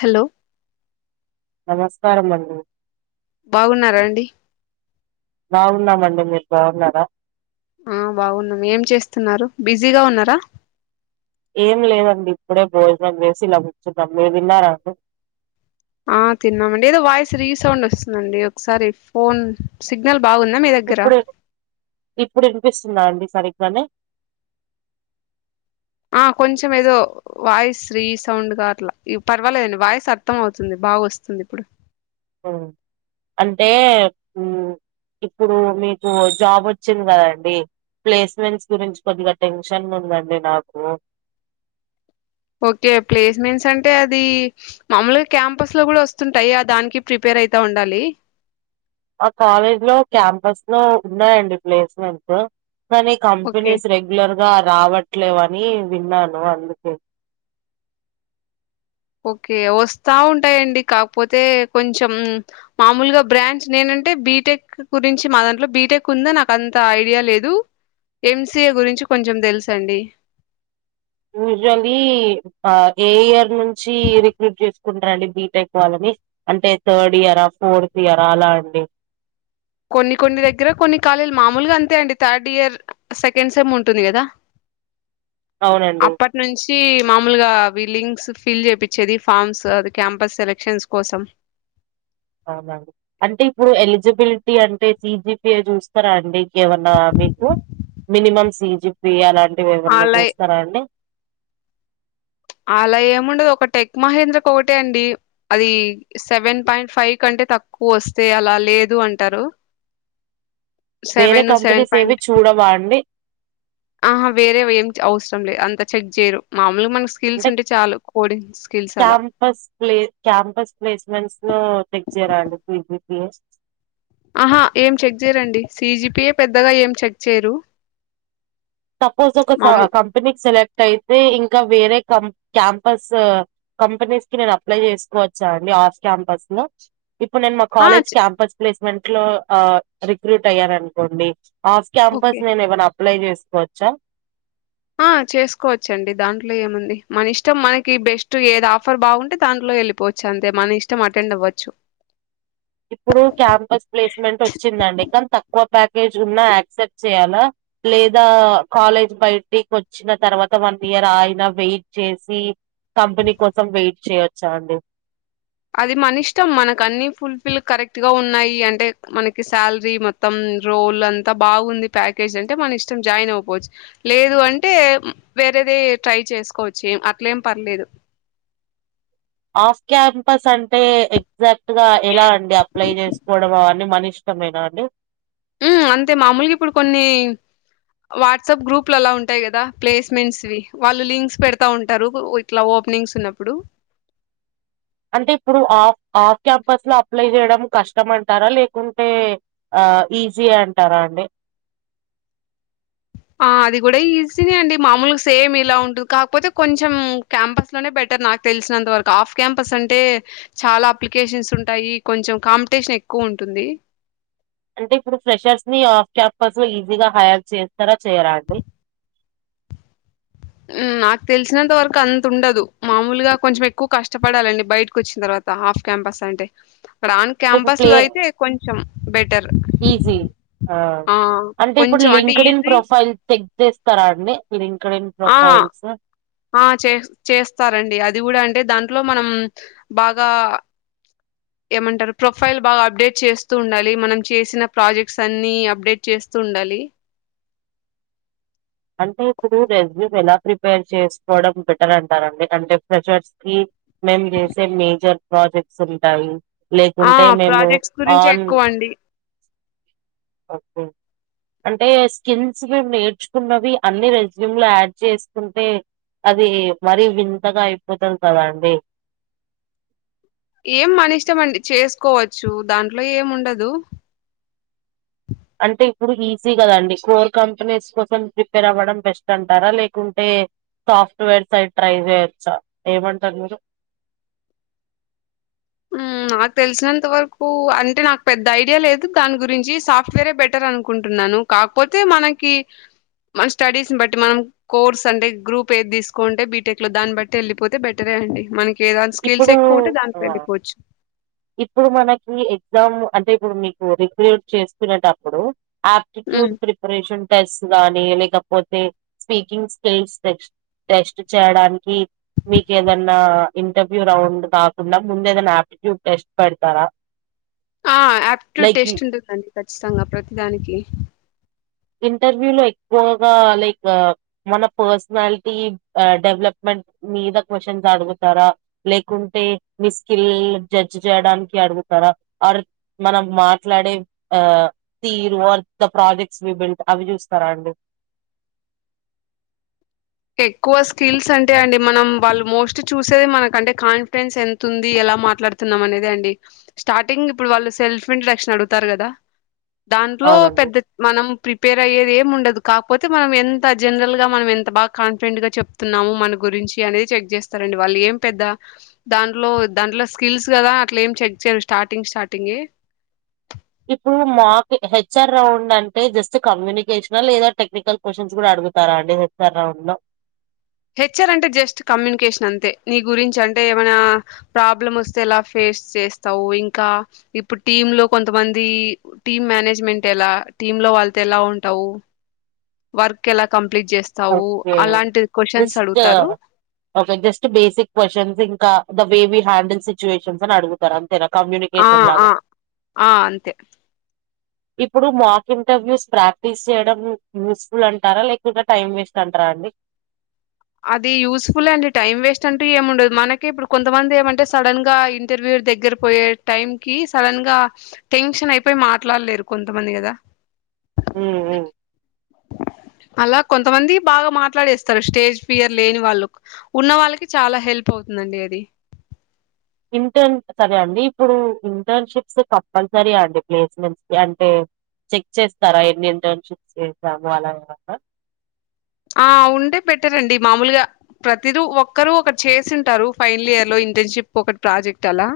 Hello నమస్కారం అండి బాగున్నారా అండి బాగున్నామండి మీరు బాగున్నారా ఆ బాగున్నాం ఏం చేస్తున్నారు బిజీగా ఉన్నరా ఏం లేదండి ఇప్పుడే భోజనం చేసి ఇల కూర్చున్నాం మీరు తిన్నారా అండి ఆ తిన్నామండి ఏదో వాయిస్ రీసౌండ్ వస్తుందండి ఒకసారి ఫోన్ సిగ్నల్ బాగుందా మీ దగ్గర ఇప్పుడు ఇప్పుడు వినిపిస్తుందా అండి సరిగ్గానే ఆ కొంచెం ఏదో వాయిస్ రీ సౌండ్ గా అట్లా పర్వాలేదండి వాయిస్ అర్థం అవుతుంది బాగా వస్తుంది ఇప్పుడు అంటే ఇప్పుడు మీకు జాబ్ వచ్చింది కదండి ప్లేస్మెంట్స్ గురించి కొద్దిగా టెన్షన్ గా ఉందండి నాకు ఓకే ప్లేస్మెంట్స్ అంటే అది మామూలుగా క్యాంపస్ లో కూడా వస్తుంటాయి ఆ దానికి ప్రిపేర్ అయితా ఉండాలి ఆ కాలేజ్ లో క్యాంపస్ లో ఉన్నాయండి ప్లేస్మెంట్స్ కానీ ఓకే కంపెనీస్ రె రెగ్యులర్ గా రావట్లేవని విన్నాను అందుకే ఓకే వస్తాఉంటాయండి కాకపోతే కొంచెం మామూలుగా బ్రాంచ్ నేనంటే బీటెక్ గురించి మా దాంట్లో బీటెక్ ఉందా నాకు అంత ఐడియా లేదు ఎంసీఏ గురించి కొంచెం తెలుసండి యూజువలీ ఆ ఏ ఇయర్ నుంచి రిక్రూట్ చేసు ఉంటారండి బీటెక్ వాళ్ళని అంటే థర్డ్ ఇయరా ఫోర్త్ ఇయరా అలా అండి కొన్ని కొన్ని దగ్గర కొన్ని కాళీలు మామూలుగా అంతే అండి థర్డ్ ఇయర్ సెకండ్ సెమ్ ఉంటుంది కదా అవునండి నుంచి మామూలుగా అవి లింక్స్ ఫిల్ చేపిచ్చేది ఫామ్స్ అది క్యాంపస్ సెలక్షన్స్ కోసం అవునండి అంటే ఇప్పుడు ఎలిజిబిలిటీ అంటే సిజిపిఏ చూస్త స్తారా అండి ఇంకేమన్నా మీకు మినిమం సీజ్ పిఏ అలాంటివి ఎవన్నా అలా చూస్తారా అండి అలా ఏముండదు ఒక టెక్ మహేంద్ర ఓకటే అండి అది సెవెన్ పాయింట్ ఫైవ్ కంటే తక్కువ వస్తే అలా లేదు అంటారు వేరే సెవెన్ సెవెన్ కంపెనీస్ పాయింట్ ఏవి చూడవా అండి ఆహా వేరే వేం అవసరం లేదు అంత చెక్ చేయరు మామూలుగా మన స్కిల్స్ ఉంటే చాలు కోడింగ్ స్కిల్స్ అలా ఫస్ట్ ప్లే క్యాంపస్ ప్లేస్మెంట్స్ లో చెక్ చేయరా అండి సిజిపిఏ ఆహా ఏం చెక్ చేయరండి సిజిపిఎ పెద్దగా ఏం చెక్ చేయరు సపోజ్ ఒక ఆ మామూలు కంపెనీకి సెలెక్ట్ అయితే ఇంకా వేరే కం క్యాంపస్ కంపెనీస్ కి నేను అప్లై చేసుకోవచ్చా అండి ఆఫ్ క్యాంపస్ లో ఇప్పుడు నేను మా ఆ! కాలేజ్ చ్ క్యాంపస్ ప్లేస్మెంట్ లో ఆ రిక్రూట్ అయ్యను అనుకోండి ఆఫ్ ఓకే. క్యాంపస్ నేను ఏమైనా అప్లై చేసుకోవచ్చా ఆ చేసుకోవచ్చండి దాంట్లో ఏముంది మన ఇష్టం మనకి బెస్ట్ ఏద ఆఫర్ బాగుంటే దాంట్లో వెళ్ళిపో చ్చు అంతే మన ఇష్టం అటెండ్ అవ్వచ్చు ఇప్పుడు క్యాంపస్ ప్లేస్మెంట్ వచ్చిందండి కానీ తక్కువ ప్యాకేజ్ ఉన్నా యాక్సెప్ట్ చేయ్యాలా లేదా కాలేజ్ బయటికి వచ్ వచ్చిన తర్వాత వన్ ఇయర్ ఆయిన వెయిట్ చేసి కంపెనీ కోసం వెయిట్ చేయొచ్చా అండి అది మన ఇష్టం మనకు అన్ని ఫుల్ ఫిల్ కరెక్ట్ గా ఉన్నాయి అంటే మనకి శాలరీ మొత్తం మొత్తం రోల్ అంతా బాగుంది ప్యాకేజ్ అంటే మన ఇష్టం జాయిన్ అయిపోవచ్చు లేదు అంటే వేరేది ట్రై చేసుకోవచ్చు ఎం అట్లేం పర్లేదు ఆఫ్ క్యాంపస్ అంటే ఎగ్జాక్ట్ గా ఎలా అండి అప్లై చేసుకోవడం అవన్నీ మనిష్ట ష్టమేనా అండి ఉం అంతే మామూలుగా ఇప్పుడు కొన్ని వాట్సాప్ గ్రూప్ లు అలా ఉంటాయి కదా ప్లేస్మెంట్స్వి వాళ్ళు లింక్స్ పెడతా ఉంటారు ఇట్లా ఓపెనింగ్స్ ఉన్నప్పుడు అంటే ఇప్పుడు ఆఫ్ ఆఫ్ క్యాంపస్ లో అప్లై చేయడం కష్టం అంటారా లేకుంటే ఆ ఈజీ అంటారా అండి ఆ అది కూడా ఈజీనే అండి మామూలుగా సేమ్ ఇలా ఉంటుంది కాకపోతే కొంచెం క్యాంపస్ లోనే బెటర్ నాకు తెలిసినంతవరకు ఆఫ్ క్యాంపస్ అంటే చాలా అప్లికేషన్స్ ఉంటాయి కొంచెం కాంపిటేషన్ ఎక్కువ ఉంటుంది అంటే ఇప్పుడు ఫ్రెషర్స్ ని ఆఫ్ క్యాంపస్ ఈజీగా హైర్ చేస్తారా చేయరండి ఉం నాకు తెలిసినంత వరకు అంత ఉండదు మామూలుగా కొంచెం ఎక్కువ కష్టపడాలండి బయటకు వచ్చిన తర్వాత హాఫ్ క్యాంపస్ అంటే ప్రాంక్ ఆన్ ఇప్పుడు క్యాంపస్ ప్లే లో అయితే కొంచెం బెటర్, ఈజీ ఆ అంటే ఇప్పుడు కొంచెం అంటే LinkedIn easy profile check చేస్తా, రండి లింక్డ్ ఇన్ ఆ ప్రొఫైల్స్ ఆ చే చేస్తారండి అది కూడా అంటే దాంట్లో మనం బాగా, ఏమంటారు ప్రొఫైల్ బాగా అప్డేట్ చేస్తూ ఉండాలి మనం చేసిన ప్రాజెక్ట్స్ అన్ని అప్డేట్ చేస్తూ ఉండాలి. అంటే ఇప్పుడు రెజ్యూమ్ ఎలా ప్రిపేర్ చేసుకోవడం బెటర్ అంటారండి అంటే ప్రెషర్స్ కి, మేమ్ జేసే మేజర్ ప్రాజెక్ట్స్ ఉంటాయి. ఆ లేకుంటే మేము ప్రాజెక్ట్స్ గురించే ఆన్. ఎక్కువ అండి అంటే స్కిల్స్ మేము నేర్చు, న్నవి అన్ని రెజమ్లు యాడ్ చేసుకుంటే, అది మరీ వింతగా అయిపోతుంది కదా అండి. ఏం మాని ఇష్టం అండి చేసుకోవచ్చు దాంట్లో ఏం ఉండదు. అంటే ఇప్పుడు ఈజీ కదండి కోర్ కంపెనీస్ కోసం ప్రిపేర్ అవ్వడం బెస్ట్ అంటారా లేకుంటే, సాఫ్ట్వేర్స్ అయి ట్రై చేయొచ్చా ఏమంటారు మీరు, నాకు తెలిసినంత వరకు అంటే నాకు పెద్ద ఐడియా లేదు దాని గురించి సాఫ్ట్వేరే బెటర్, ర్ అనుకుంటున్నాను కాకపోతే మనకి మన స్టడీస్ ని బట్టి మనం, కోర్స్ అంటే గ్రూప్ ఏది తీసుకోంటే బీటెక్ లో దాన్ని బట్టి వెళ్ళిపోతే బెటరే అండి మనకి, వేదాని స్కిల్స్ ఇప్పుడు ఎక్కువ ఉంటే దానికి ఆ! వెళ్లు పోవచ్చు. ఇప్పుడు మనకి ఎగ్జామ్ అంటే ఇప్పుడు మీకు రెగ్యులేట్ చేసుకునేటప్పుడుప్, ఉమ్ ఇస్ట్యూట్ ప్రిపరేషన్ టెస్ట్ గానీ లేకపోతే స్పీకింగ్ స్కిల్స్ టెస్ట్. టెస్ట్ చేయడానికి మీకేదన్నా, ఇంటర్వ్యూ రౌండ్ కాకుండా ముంద ఏదైనా యాప్టిట్యూడ్ టెస్ట్ పెడతారా. ఆ ఆప్టిట్యూడ్ లైక్ టేస్ట్ ఉంటుందండి ఖచ్చితంగా ప్రతిదానికి, ఇంటర్వ్యూ లో ఎక్కువగా లైక్, మన పర్సనాలిటీ డెవలప్మెంట్ మీద క్వశ్చన్స్ అడుగుతారా, లేకుంటే మీ స్కిల్ జడ్జ్ చేయడానికి అడుగుతారా అ మనం మాట్లాడే ఆ తీరు ఆర్ ద ప్రాజెక్ట్. సి బెల్ట్ అవి చూస్తారా అండి. ఎక్కువ స్కిల్స్ అంటే అండి మనం వాళ్ళు మోస్ట్లీ చూసేది మనకు అంటే కాన్ఫిడెన్స్ ఎంత, తుంది ఎలా మాట్లాడుతున్నాం అనేది అండి. స్టార్టింగ్ ఇప్పుడు వాళ్ళు సెల్ఫ్ ఇంటడక్షన్ అడుగుతారు కదా దాంట్లో అవునండి పెద్ద, మనం ప్రిపేర్ అయ్యేది ఏం ఉండదు కాకపోతే మనం ఎంత జనరల్ గా మనం ఎంత బాగా, కాన్ఫిడెంట్ గా చెప్తున్నాము మన గురించి అనేది చెక్ చేస్తారండి వాళ్ళు ఏం పెద్ద, దాంట్లో దాంట్లో స్కిల్స్ కదా అట్లా ఏం చెక్ చేయరు స్టార్టింగ్ స్టార్టింగ, ఇప్పుడు మాకు హెచ్ఆర్ రౌండ్ అంటే జస్ట్ కమ్యూనికేషనల్ లేదా టెక్నికల్, క్వశ్చన్స్ కూడా అడుగుతారా అడి హెర్ రౌండ్ లో, హెచ్ఆర్ అంటే జస్ట్ కమ్యూనికేషన్ అంతే నీ గురించి అంటే ఏమైనా ప్రాబ్లమ్ వస్తే ఎలా ఫేస్ చేస్తావు ఇంకా ఇప్పుడు టీమ్ లో కొంతమంది, టీమ్ మేనేజ్మెంట్ ఎలా టీమ్ లో వాళ్ళతో ఎలా ఉంటావు. వర్క్ ఎలా కంప్లీట్ చేస్తావు అలాంటి, క్వశ్చన్స్ నిష్ట అడుగుతారు ఒక జస్ట్ బేసిక్ క్వశ్చన్స్ ఇంకా the way we handle situations అని అడుగుతుంది. అంతేనా ఆ కమ్యునికేషన్ ఆ లాగా, ఆ అంతే ఇప్పుడు మాక్ ఇంటర్వ్యూస్ ప్రాక్టీస్ చేయడం యూస్ఫుల్ అంటారా లేకుంట, టైం వేస్ట్ అంటారాండి అది యూజ్ఫుల్ అండి టైం వేస్ట్ అంటూ ఏం ఉండదు మనకే ఇప్పుడు కొంతమంది ఏమంటే సడన్ గా ఇంటర్వ్యూ దగ్గర పోయే టైం కి సడన్ గా టెన్షన్ అయిపోయి మాట్లాడలేరు కొంతమంది కదా ఉ ఉ అలా కొంతమంది బాగా మాట్లాడేస్తారు స్టేజ్ ఫియర్ లేని వాళ్ళు ఉన్న వాళ్ళకి చాలా హెల్ప్ అవుతుందండి అది ఇంటర్న్ సరే అండి ఇప్పుడు ఇంటర్న్షిప్స్ కంపల్సరీ అండి ప్లేస్మెంట్స్ కి అంటే చెక్ చేస్తారా ఎన్ని ఇంటర్న్షిప్స్ చేసాము అలా ఏమన్నా ఆ ఉంటే పెట్టారండి మామూలుగా ప్రతిదు ఒక్కరూ ఒకటి చేసింటారు ఫైనల్ ఇయర్ లో ఇంటర్న్షిప్ ఒకటి ప్రాజెక్ట్ అలా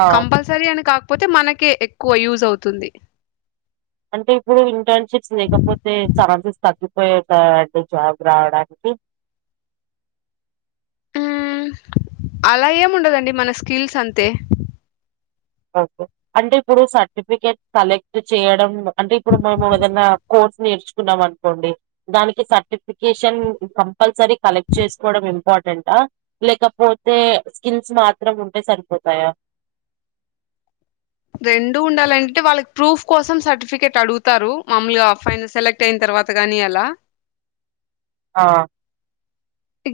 ఆ కంపల్సరీ అని కాకపోతే మనకే ఎక్కువ యూజ్ అవుతుంది అంటే ఇప్పుడు ఇంటర్న్షిప్స్ లేకపోతే ఛాన్సెస్ తగ్గిపోయాయంటారండి జాబ్స్ రావడానికి మ్మ్. అలా ఏం ఉండదండి మన స్కిల్స్ అంతే ఓకే అంటే ఇప్పుడు సర్టిఫికెట్ కలెక్ట్ చేయడం అంటే ఇప్పుడు మేము ఏదన్న కోర్స్ నేర్చుకున్నాం అనుకోండి దానికి సర్టిఫికేషన్ కంపల్సరీ కలెక్ట్ చేసుకోవడం ఇంపార్టెంటా లేకపోతే స్కిల్స్ మాత్రం ఉంటే సరిపోతాయా రెండు ఉండాలంటే వాళ్ళకి ప్రూఫ్ కోసం సర్టిఫికేట్ అడుగుతారు మమ్మలుగా ఫైల్ సెలెక్ట్ టెన్ అయిన తర్వాతగాని అలా హా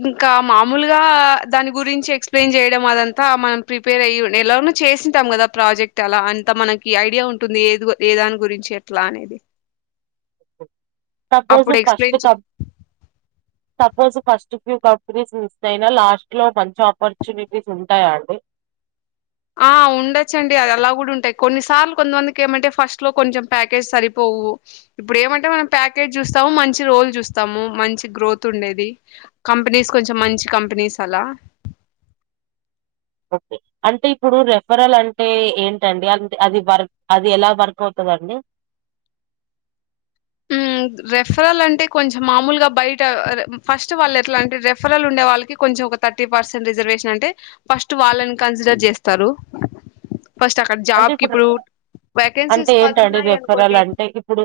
ఇంకా మామూలుగా దాని గురించి ఎక్స్ప్లెయిన్ చేయడం అదంతా మనం ప్రిప్ ప్రిపేర్ అయ్యి ఎలానో చేసింటాం కదా ప్రాజెక్ట్ అలా అంత మనకి ఐడియా ఉంటుంది ఏది ఏ దాని గురించి చె ప్లానేది సపోజ్ అప్పుడు ఫస్ట్ ఎక్స్ప్లెయిన్ చే కబ్ suppose first few companies miss అయినా లాస్ట్ లో మంచి ఆపర్చునిటీస్ ఉంటాయండి ఆ ఉండొచ్చండి అది అలా కూడా ఉంటాయి కొన్నిసార్లు కొంతమందికి ఏమంటే ఫస్ట్ లో కొంచెం ప్యాకేజ్ సరిపోవు ఇప్పుడు ఏమంటే మనం ప్యాకేజ చూస్తాము మంచి రోల్ చూస్తాము మంచి గ్రోత్ ఉండేది కంపెనీస్ కొంచెం మంచి కంపెనీస్ అలా ఓకే అంటే ఇప్పుడు రెఫరల్ అంటే ఏంటండి అంతె అది వర్క్ అది ఎలా వర్కవుతాదండి ఉ రెఫరల్ అంటే కొంచెం మామూలుగా బయట ఫస్ట్ వాళ్ళు ఎట్లా అంటే రెఫరల్ ఉండే వాళ్ళకి కొంచెం ఒక థర్టీ పర్సెంట్ రిజర్వేషన్ అంటే ఫస్ట్ వాళ్ళని కన్సిడర్ చేస్తారు ఫస్ట్ అక్కడ జాబ్ కి ఇప్పుడు వాకన్సీస్ పదున్నాయి అనుకోండి ఎట్ ఇప్పుడు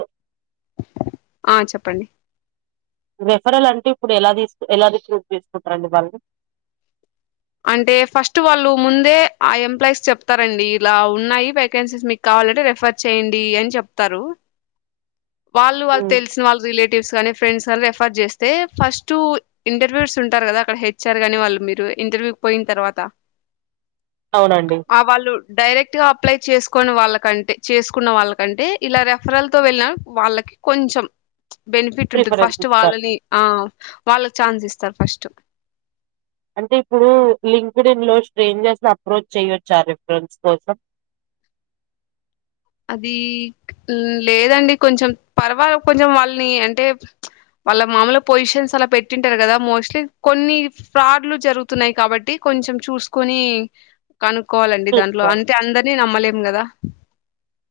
ఆ చెప్పండి రిఫరల్ అంటే ఇప్పుడు ఎలా తీసు ఎలా రిక్రూట్ చేసుకుంటారండి వాళ్ళు ఇప్పుడు అంటే ఫస్ట్ వాళ్ళు ముందే ఆ ఎంప్లాయీస్ చెప్తారండి ఇలా ఉన్నాయి వేకెన్సీస్ మీక్ కావాలంటే రెఫర్ చేయండి అని చెప్తారు వాళ్ళు వాళ్ళ తెలిసిన వాళ్ళ రిలేటివ్స్ గానీ ఫ్రెండ్స్ కానీ రెఫర్ చేస్తే ఫస్ట్ ఇంటర్వ్యూస్ ఉంటారు కదా అక్కడ హెచ్ఆర్ కాని వాళ్ళు మీరు ఇంటర్వ్యూ పోయిన తర్వాత అవునండి ఆ వాళ్ళు డైరెక్ట్గా అప్లై చేసుకోని వాళ్ళకంటే చేసుకున్న వాళ్ళకంటే ఇలా రెఫరల్ తొ వెళ్ళిన వాళ్ళ కొంచెం బెనిఫిట్ ఉంటుంది ప్రిఫరెన్స్ ఫస్ట్ ఇస్తారు వాళ్ళని ఆ వాళ్ళకి ఛాన్స్ ఇస్తారు ఫస్ట్ అంటే ఇప్పుడు లింక్డ్ ఇన్ లో స్ట్రేంజర్స్ ని అప్రోచ్ చేయొచ్చా రిఫరెన్స్ కోసం అది లేదండి కొంచెం పర్వాల కొంచెం వాళ్ళని అంటే వాళ్ళ మామూలు పొజిషన్స్ అలా పెట్టింటారు కదా మోస్ట్లీ కొన్ని ఫ్రాడ్లు జరుగుతున్నాయి కాబట్టి కొంచెం చూసుకొని కనుక్కోవాలండి దాంట్లో చూసుకోవాలి అంటే అందరినీ నమ్మలేం కదా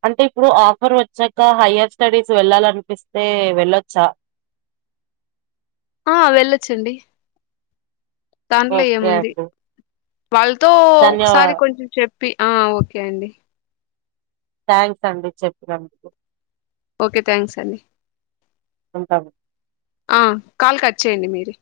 అంటే ఇప్పుడు ఆఫర్ వచ్చాక హయర్ స్టడీస్ వెళ్ళాలనిపిస్తే వెళ్ళచ్చా? ఆ వెళ్ళొచ్చండి దాంట్లో ఓకే ఏముంది అండి వాళ్ళతో ధన్యవా ఒకసారి కొంచెం చెప్పి, ఆ ఓకే అండి. థ్యాంక్స్ అండి చెప్పినందుకు. ఓకె థ్యాంక్స్ అండి. ఉంటాము. ఆ కాల్ కట్ చేయండి మీరే.